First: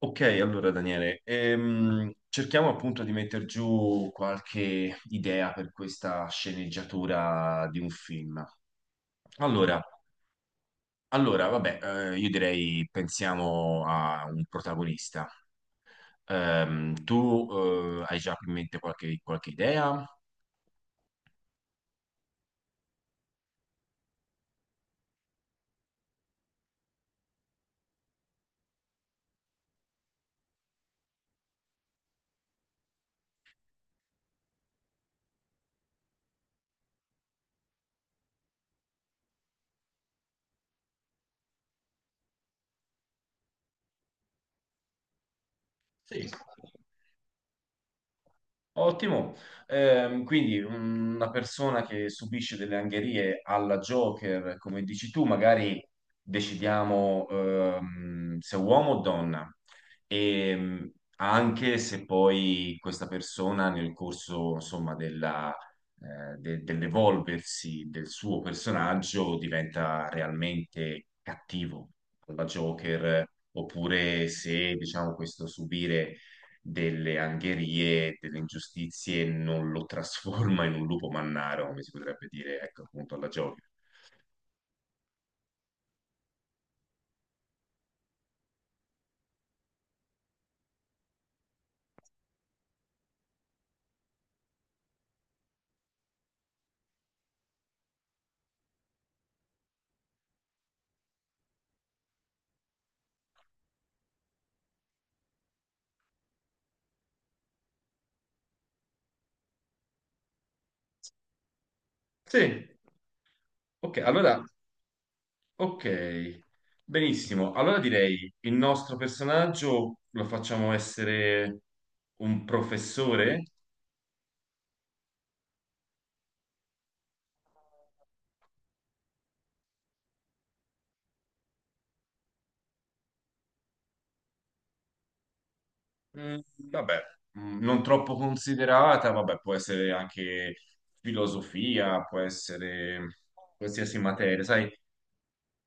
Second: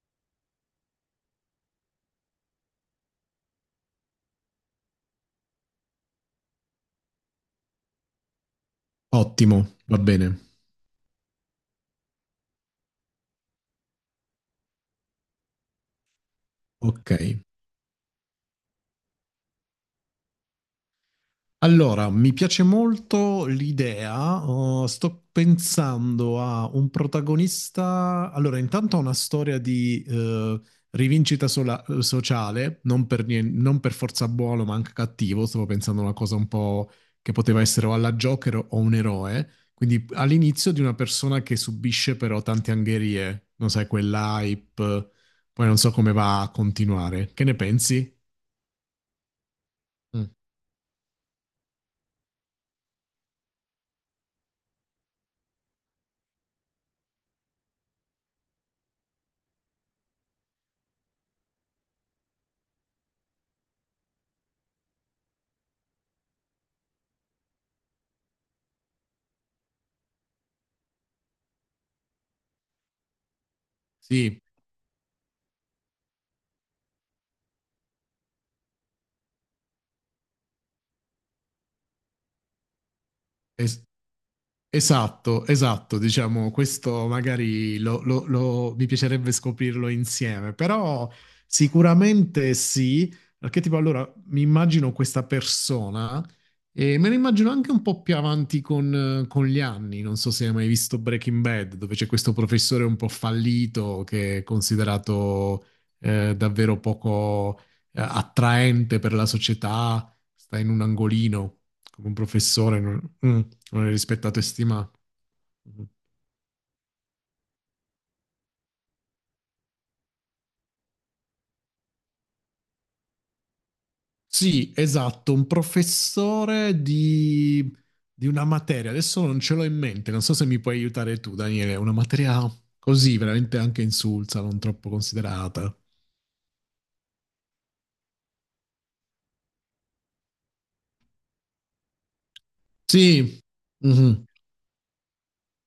Ok, allora Daniele, cerchiamo appunto di mettere giù qualche idea per questa sceneggiatura di un film. Ottimo, Allora, va bene. allora, vabbè, io direi pensiamo a un protagonista. Ok. Tu hai già in mente qualche idea? Allora, mi piace molto l'idea. Sto pensando a un protagonista. Allora, intanto ha una storia di rivincita sociale, non per, non per forza buono, ma anche cattivo. Stavo pensando a una cosa un po' che poteva essere o alla Joker o un eroe. Quindi all'inizio di una persona che subisce però tante angherie, non sai, quell'hype. Poi non so come Sì. va a continuare. Che ne pensi? Ottimo. Mm. Quindi una persona che subisce delle angherie alla Joker, come dici tu, magari decidiamo se uomo o donna, e anche se poi questa persona nel corso, insomma, della, dell'evolversi del suo personaggio diventa realmente cattivo alla Joker, oppure Sì, se, diciamo, questo subire delle angherie, delle ingiustizie, non lo trasforma in un lupo mannaro, come si potrebbe dire, ecco, appunto alla Joker. es- esatto, esatto, diciamo, questo magari mi piacerebbe scoprirlo insieme, però sicuramente sì, perché tipo allora mi immagino questa persona e me la immagino anche un po' più avanti con gli anni, non so se hai mai visto Breaking Bad, dove c'è questo professore un po' fallito che è considerato davvero poco attraente per la società, sta in un angolino come un Sì, professore. Mm. Non è ok, rispettato e allora, stimato. ok, benissimo. Allora direi il nostro personaggio lo facciamo essere un professore? Sì, esatto, un professore di una materia. Adesso non ce l'ho in mente, non so se mi puoi aiutare tu, Daniele. Una materia così, veramente anche insulsa, non troppo considerata. Vabbè, non troppo considerata, vabbè, può essere anche filosofia, può essere Sì, qualsiasi mhm, materia, sai?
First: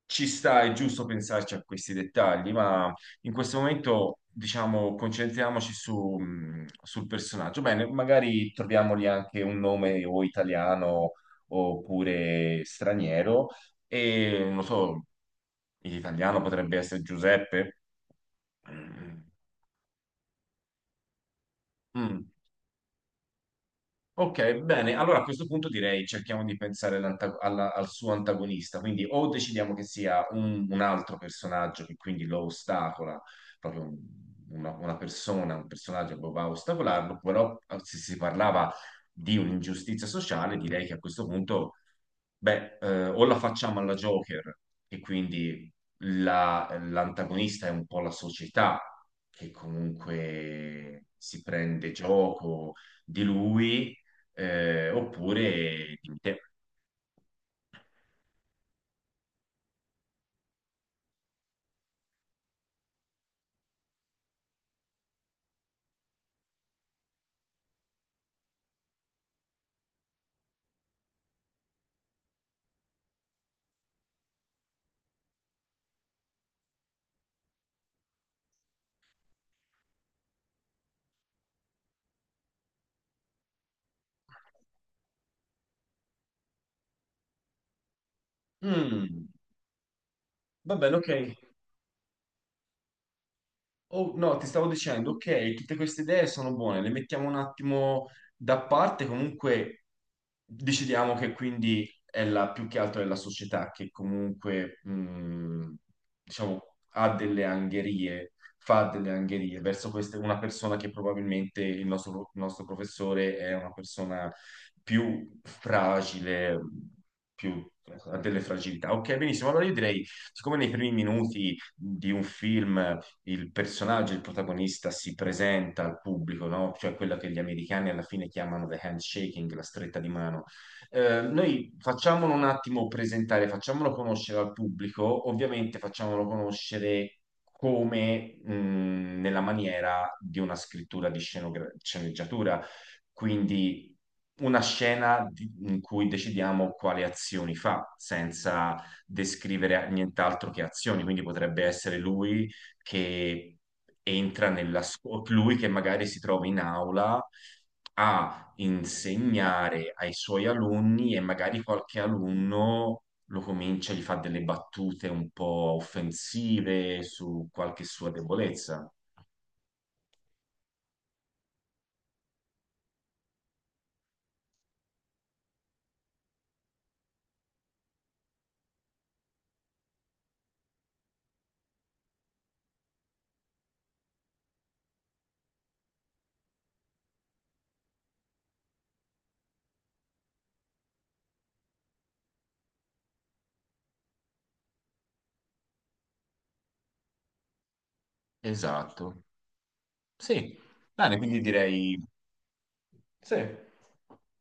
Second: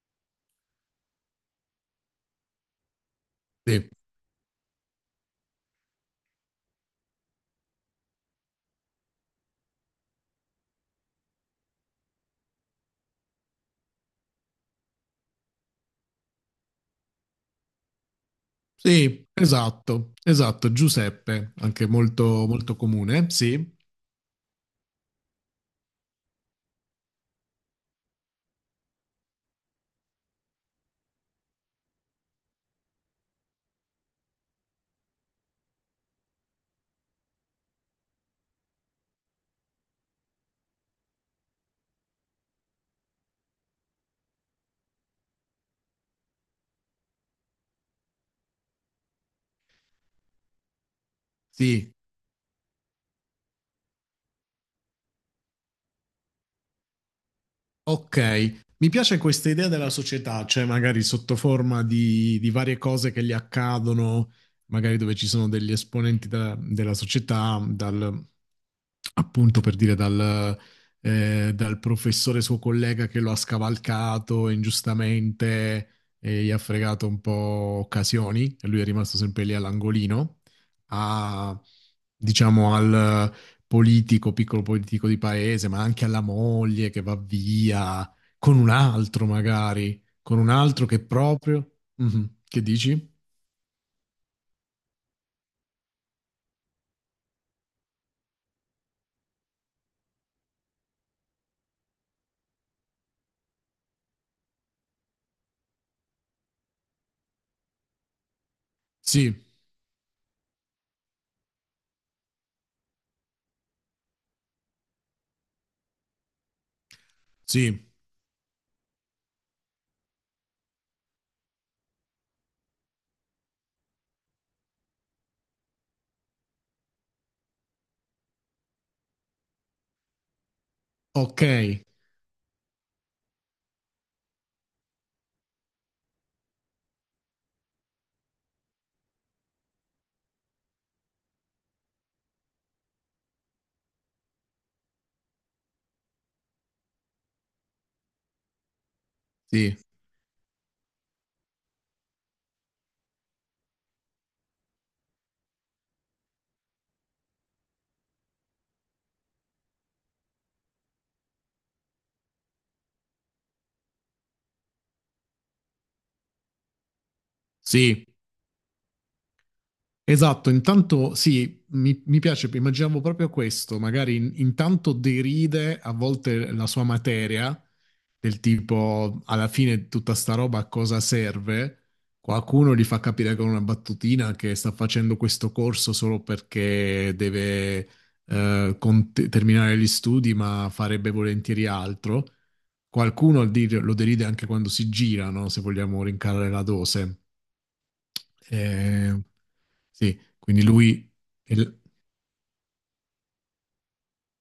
Ci sta, è giusto pensarci a questi dettagli, ma in questo sì, momento, diciamo, concentriamoci su, sul personaggio. Bene, magari troviamogli anche un nome o italiano oppure straniero. E non so, in italiano potrebbe essere Giuseppe. Mm. sì, esatto, esatto. Giuseppe, anche Mm. molto, molto comune. Sì, Ok, bene. Allora a questo punto direi cerchiamo di pensare al suo antagonista. Quindi o decidiamo che sia un altro personaggio che quindi lo ostacola, proprio un- una persona, un personaggio che va a ostacolarlo, però se si parlava di un'ingiustizia sociale, direi che a questo punto beh, o la facciamo alla Joker, e quindi l'antagonista è un po' la società che comunque si prende sì. gioco di lui, oppure di te. Ok, mi piace questa idea della società, cioè magari sotto forma di varie cose che gli accadono, magari dove ci sono degli esponenti della società, dal, appunto per dire dal, dal professore suo collega che lo ha scavalcato ingiustamente e gli ha fregato un po' occasioni, e lui è rimasto sempre lì all'angolino, a, diciamo al politico, piccolo politico di paese, ma anche alla moglie che va via con un altro Mm, magari, con un va altro bene, che ok. proprio... Mhm. Che dici? Oh, no, ti stavo dicendo, ok, tutte queste idee sono buone, le mettiamo un attimo da parte, comunque decidiamo che quindi è la, più che altro è la società che comunque, diciamo, ha delle angherie, fa delle Sì, angherie verso queste, una persona che probabilmente il nostro professore è una persona più fragile, più sì, ha delle fragilità. Ok, benissimo. Allora io direi, siccome nei primi minuti di un film il personaggio, il protagonista si presenta al pubblico, no? Cioè quella che gli americani alla fine chiamano the handshaking, la stretta di mano. Ok, Noi facciamolo un attimo presentare, facciamolo conoscere al pubblico, ovviamente facciamolo conoscere come nella maniera di una scrittura di sceneggiatura, quindi una scena in cui decidiamo quali azioni fa, senza sì, descrivere nient'altro che azioni, quindi potrebbe essere lui che entra nella scuola, lui che magari si trova in aula a insegnare ai suoi alunni e magari qualche alunno lo comincia, gli fa delle battute un po' offensive su qualche sì. sua debolezza. Esatto, intanto sì, mi piace, immaginavo proprio questo, magari intanto deride a volte la sua materia, del tipo alla fine tutta sta roba a cosa serve, qualcuno gli fa capire con una battutina che sta facendo questo corso solo perché deve terminare gli studi, ma farebbe volentieri altro. Qualcuno lo deride anche quando si gira, no? Se vogliamo rincarare la dose. Eh, Esatto. sì, Sì. quindi lui... Bene, quindi il- direi. Sì.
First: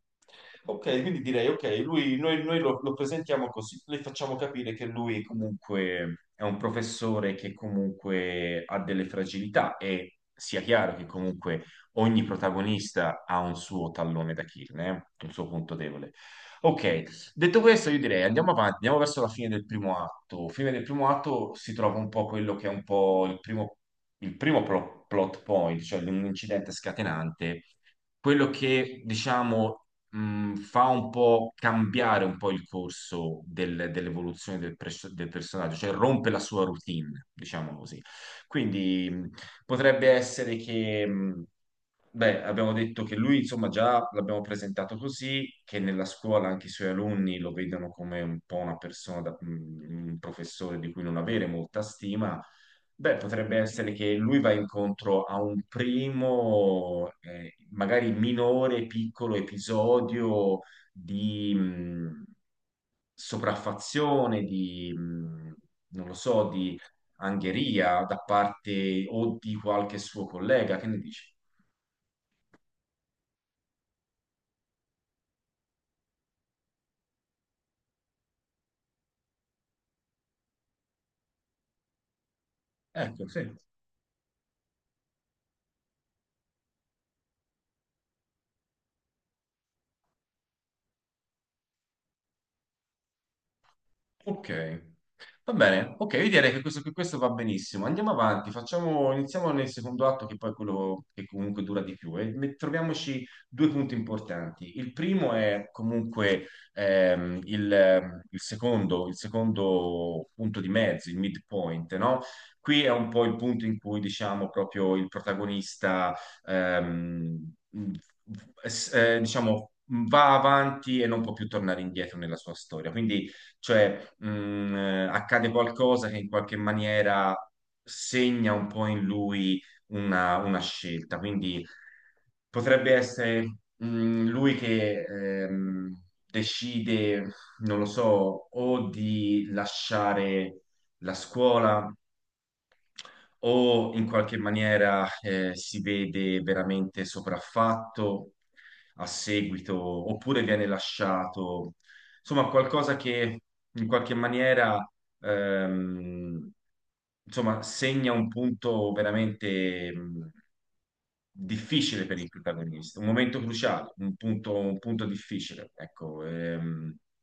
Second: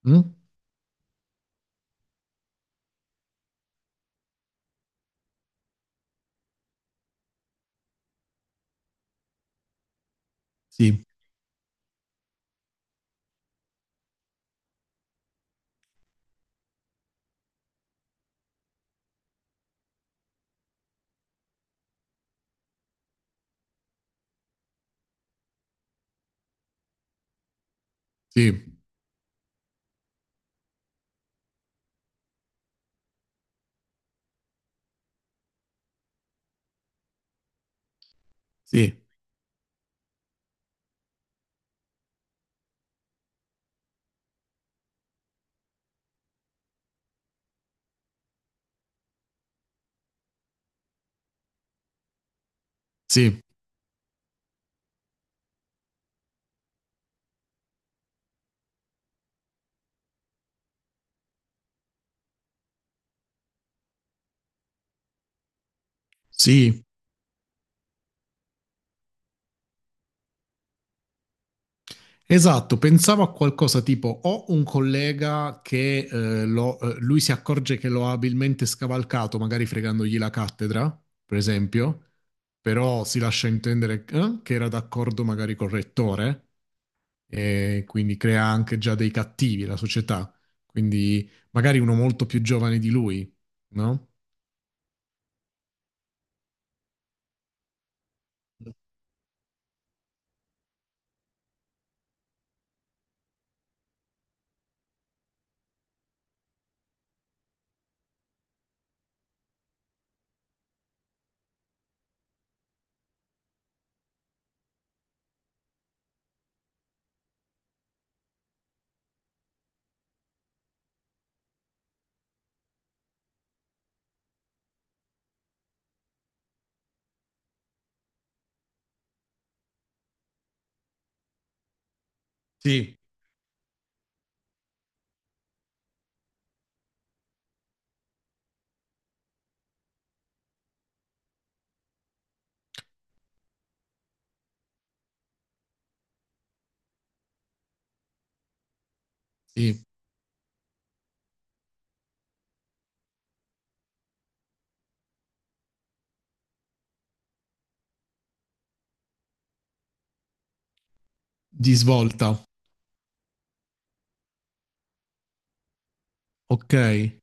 mm? Ok, quindi direi, ok, lui, noi lo, lo presentiamo così, le facciamo capire che lui comunque è un professore che comunque ha delle fragilità e sia chiaro Sì, che comunque ogni protagonista ha un suo tallone d'Achille, un suo punto debole. Ok, detto questo io direi andiamo avanti, andiamo verso la fine del primo atto. Fine del primo atto si trova un po' quello che è un po' il primo, il primo plot point, cioè un incidente scatenante quello sì, che diciamo fa un po' cambiare un po' il corso dell'evoluzione del personaggio, cioè rompe la sua routine, diciamo così. sì, Quindi potrebbe essere che, beh, abbiamo detto che lui, insomma, già l'abbiamo presentato così, che nella scuola anche i suoi alunni lo vedono come un po' una persona, un professore di cui non avere molta stima. Beh, sì, potrebbe essere che lui va incontro a un primo, magari minore, piccolo episodio di sopraffazione, di, non lo so, di sì. angheria da parte o di qualche suo collega. Che ne dici? Esatto, pensavo a qualcosa tipo ho un collega che lui si accorge che lo ha abilmente scavalcato, magari fregandogli la cattedra, per esempio, però si Ecco, lascia sì. intendere che era d'accordo magari col rettore e quindi crea anche già dei cattivi la società, quindi magari uno molto più giovane di lui, no? Ok, va bene. Ok, io direi che questo va benissimo. Andiamo avanti, facciamo, iniziamo nel secondo atto, che poi è quello che comunque dura di più. E troviamoci due punti importanti. Il primo è comunque il secondo punto di mezzo, il midpoint, no? Qui è un po' il punto in cui, diciamo, proprio il protagonista, ehm, mh, diciamo, va avanti e non può più tornare indietro nella sua storia. Quindi cioè accade qualcosa che in qualche maniera segna un po' in lui una scelta, quindi potrebbe Sì, essere lui che decide, non lo so, o di lasciare la scuola o in qualche maniera si vede veramente sopraffatto a sì, seguito, oppure viene lasciato, insomma, qualcosa che in qualche maniera ehm, insomma, segna un punto veramente di difficile per il svolta, protagonista, un momento cruciale, un punto difficile, ecco. ok?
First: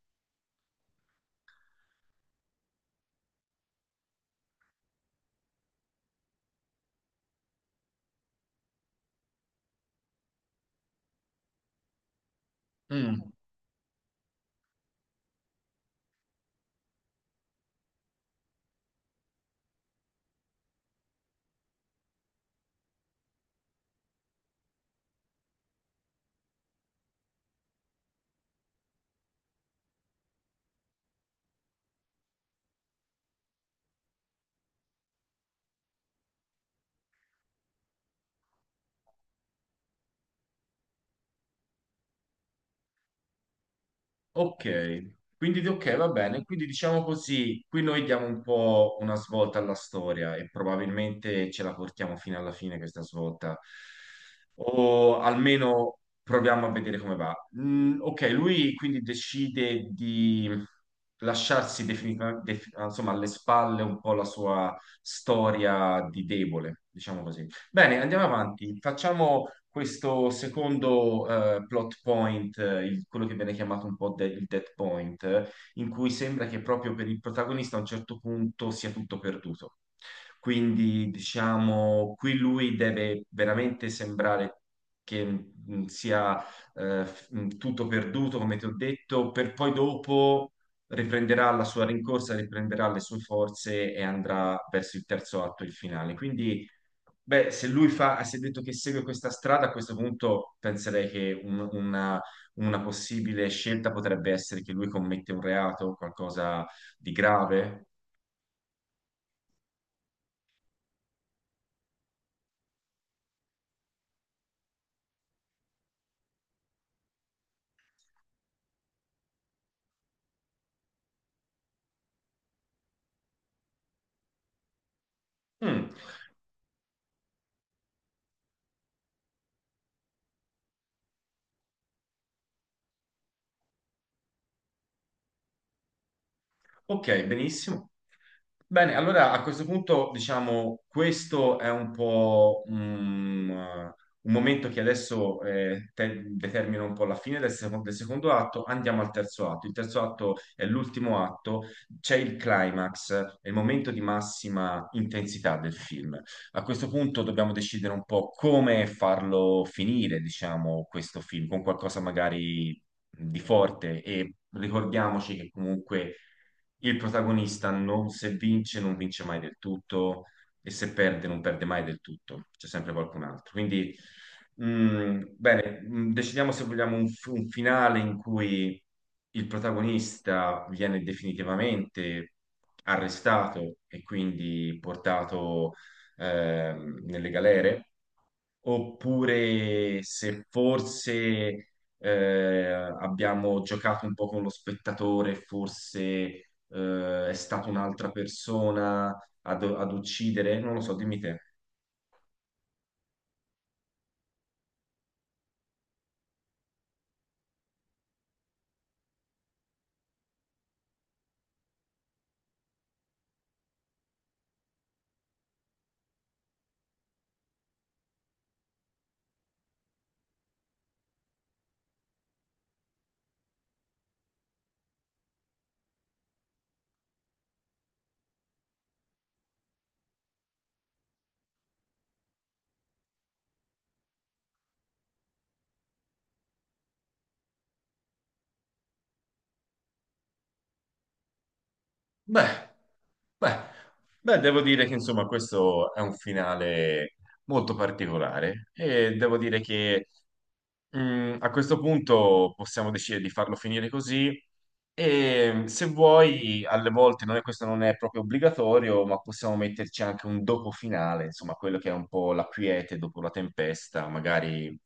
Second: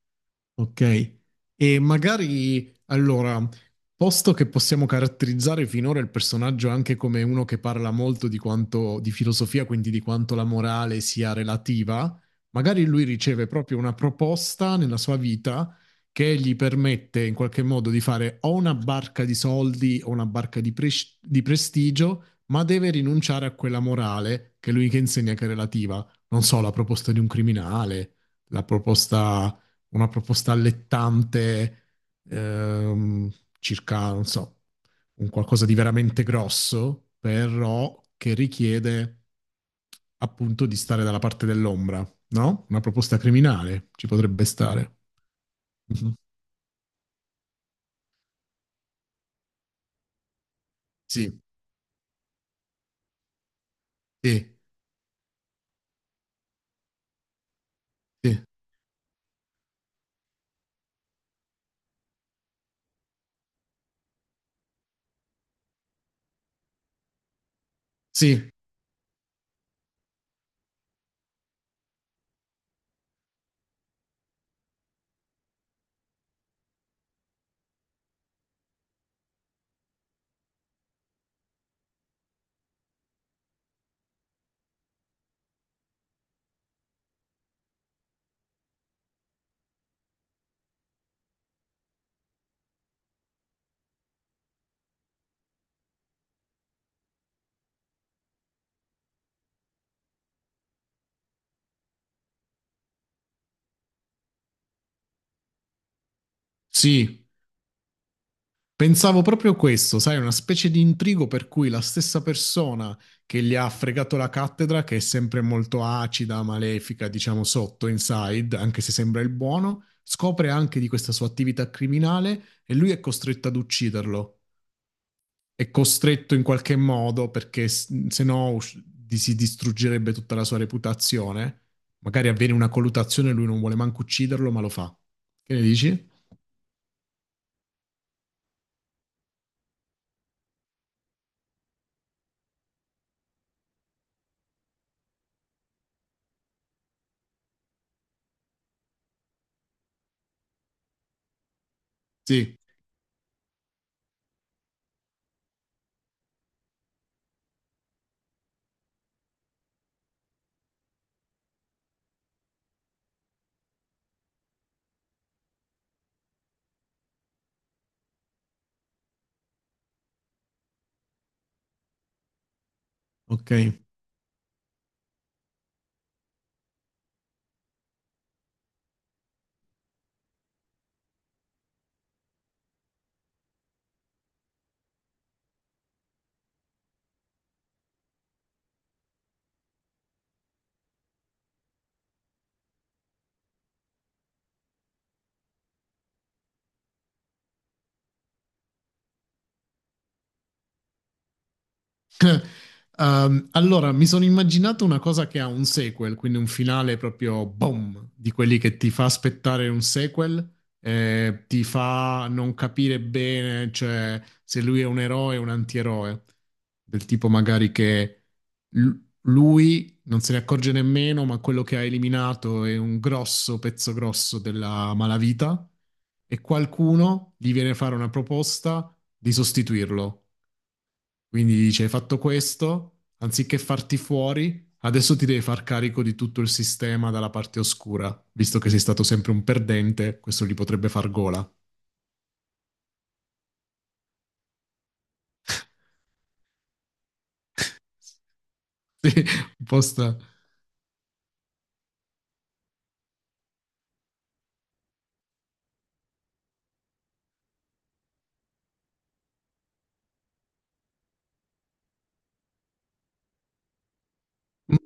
Ok, e magari allora, posto che possiamo caratterizzare finora il personaggio anche come uno che parla molto di quanto di filosofia, quindi di quanto la morale sia relativa, magari lui Mm. riceve proprio una proposta nella sua vita che gli permette in qualche modo di fare o una barca di soldi o una barca di, di prestigio, ma deve rinunciare a quella morale che lui che insegna che è relativa. Non so, la proposta di un criminale, la proposta una proposta allettante, ehm, circa, non so, un qualcosa di veramente grosso, però che richiede appunto di stare dalla parte dell'ombra, no? Una proposta criminale ci potrebbe Ok, stare. quindi ok, va Mhm. bene. Quindi diciamo così, qui noi diamo un po' una svolta alla storia e Sì, probabilmente ce la portiamo fino alla fine questa svolta, sì, o almeno proviamo a vedere come va. Ok, sì, lui quindi decide di lasciarsi definitivamente, insomma, alle spalle un po' la sua storia di debole, diciamo così. Bene, andiamo sì, avanti. Facciamo questo secondo plot point, quello che viene chiamato un po' il dead point, in cui sembra che proprio per il protagonista a un certo punto sia tutto perduto. Quindi, diciamo, qui lui deve veramente sembrare che sia tutto perduto, come ti ho detto, per poi dopo riprenderà la sua rincorsa, riprenderà le sue forze e andrà verso il terzo atto, il finale. Quindi beh, se lui fa, se ha detto che segue questa strada, a questo punto penserei che una possibile scelta potrebbe essere che lui commette un reato, qualcosa di sì. grave. Pensavo proprio questo, sai, una specie di intrigo per cui la stessa persona che gli ha fregato la cattedra, che è sempre molto acida, malefica, diciamo sotto, inside, anche se sembra il buono, scopre anche di questa sua attività criminale e lui è costretto ad ucciderlo. È Mm. costretto in qualche modo perché s- se no us- di- si distruggerebbe tutta la sua reputazione. Magari avviene una colluttazione e lui non vuole manco ucciderlo, ma lo fa. Che ne dici? Ok, benissimo. Bene, allora a questo punto, diciamo, questo è un po' un momento che adesso determina un po' la fine del secondo atto. Andiamo al terzo atto. Il terzo atto è l'ultimo atto, c'è il Sì, climax, è il momento di massima intensità del film. A questo punto dobbiamo decidere un po' come farlo finire, diciamo, questo film, con qualcosa magari di forte e ricordiamoci che comunque il protagonista non, se vince, non vince mai del tutto e se perde, non perde mai del tutto, c'è sempre qualcun ok. altro. Quindi, bene, decidiamo se vogliamo un finale in cui il protagonista viene definitivamente arrestato e quindi portato nelle galere oppure se forse eh, abbiamo giocato un po' con lo spettatore, forse è stata un'altra persona ad uccidere, non lo so, dimmi te. Allora, mi sono immaginato una cosa che ha un sequel, quindi un finale proprio boom, di quelli che ti fa aspettare un sequel, ti fa non capire bene, cioè se lui è un eroe o un antieroe, del tipo magari che l- lui non se ne accorge nemmeno, ma quello che ha eliminato è un grosso pezzo grosso della malavita e qualcuno gli viene a fare una proposta di sostituirlo. Quindi dice, hai fatto questo, anziché farti fuori, adesso ti devi far carico di tutto il sistema dalla parte oscura, visto che sei stato sempre un perdente, questo gli potrebbe far gola. Beh, beh, beh, devo dire che insomma questo è un finale molto particolare e Sì, devo dire un po' che a questo punto possiamo decidere di farlo finire così e se vuoi, alle volte non è, questo non è proprio obbligatorio, ma possiamo metterci anche un dopo finale, insomma, quello che è un po' la quiete dopo la tempesta, mm, magari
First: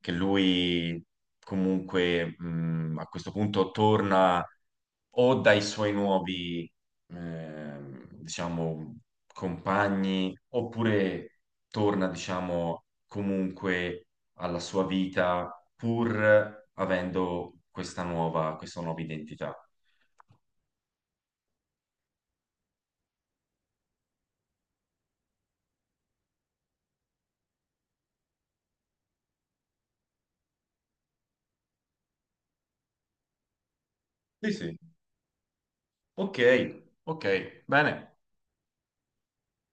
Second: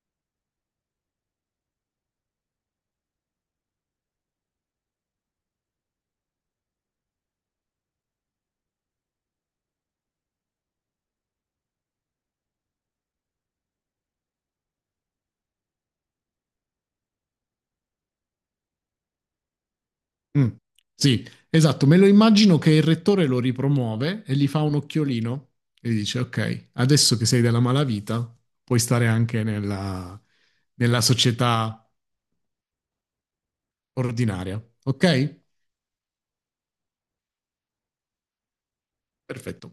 che lui comunque a questo punto torna o dai suoi nuovi, diciamo, compagni, oppure torna, diciamo, comunque alla sua vita pur avendo questa nuova identità. mm. Sì, esatto, me lo immagino che il rettore lo ripromuove e gli fa un occhiolino e gli dice, ok, adesso che sei della malavita, puoi stare anche nella, nella società Sì, ordinaria, sì. ok? Ok, ok, bene. Perfetto.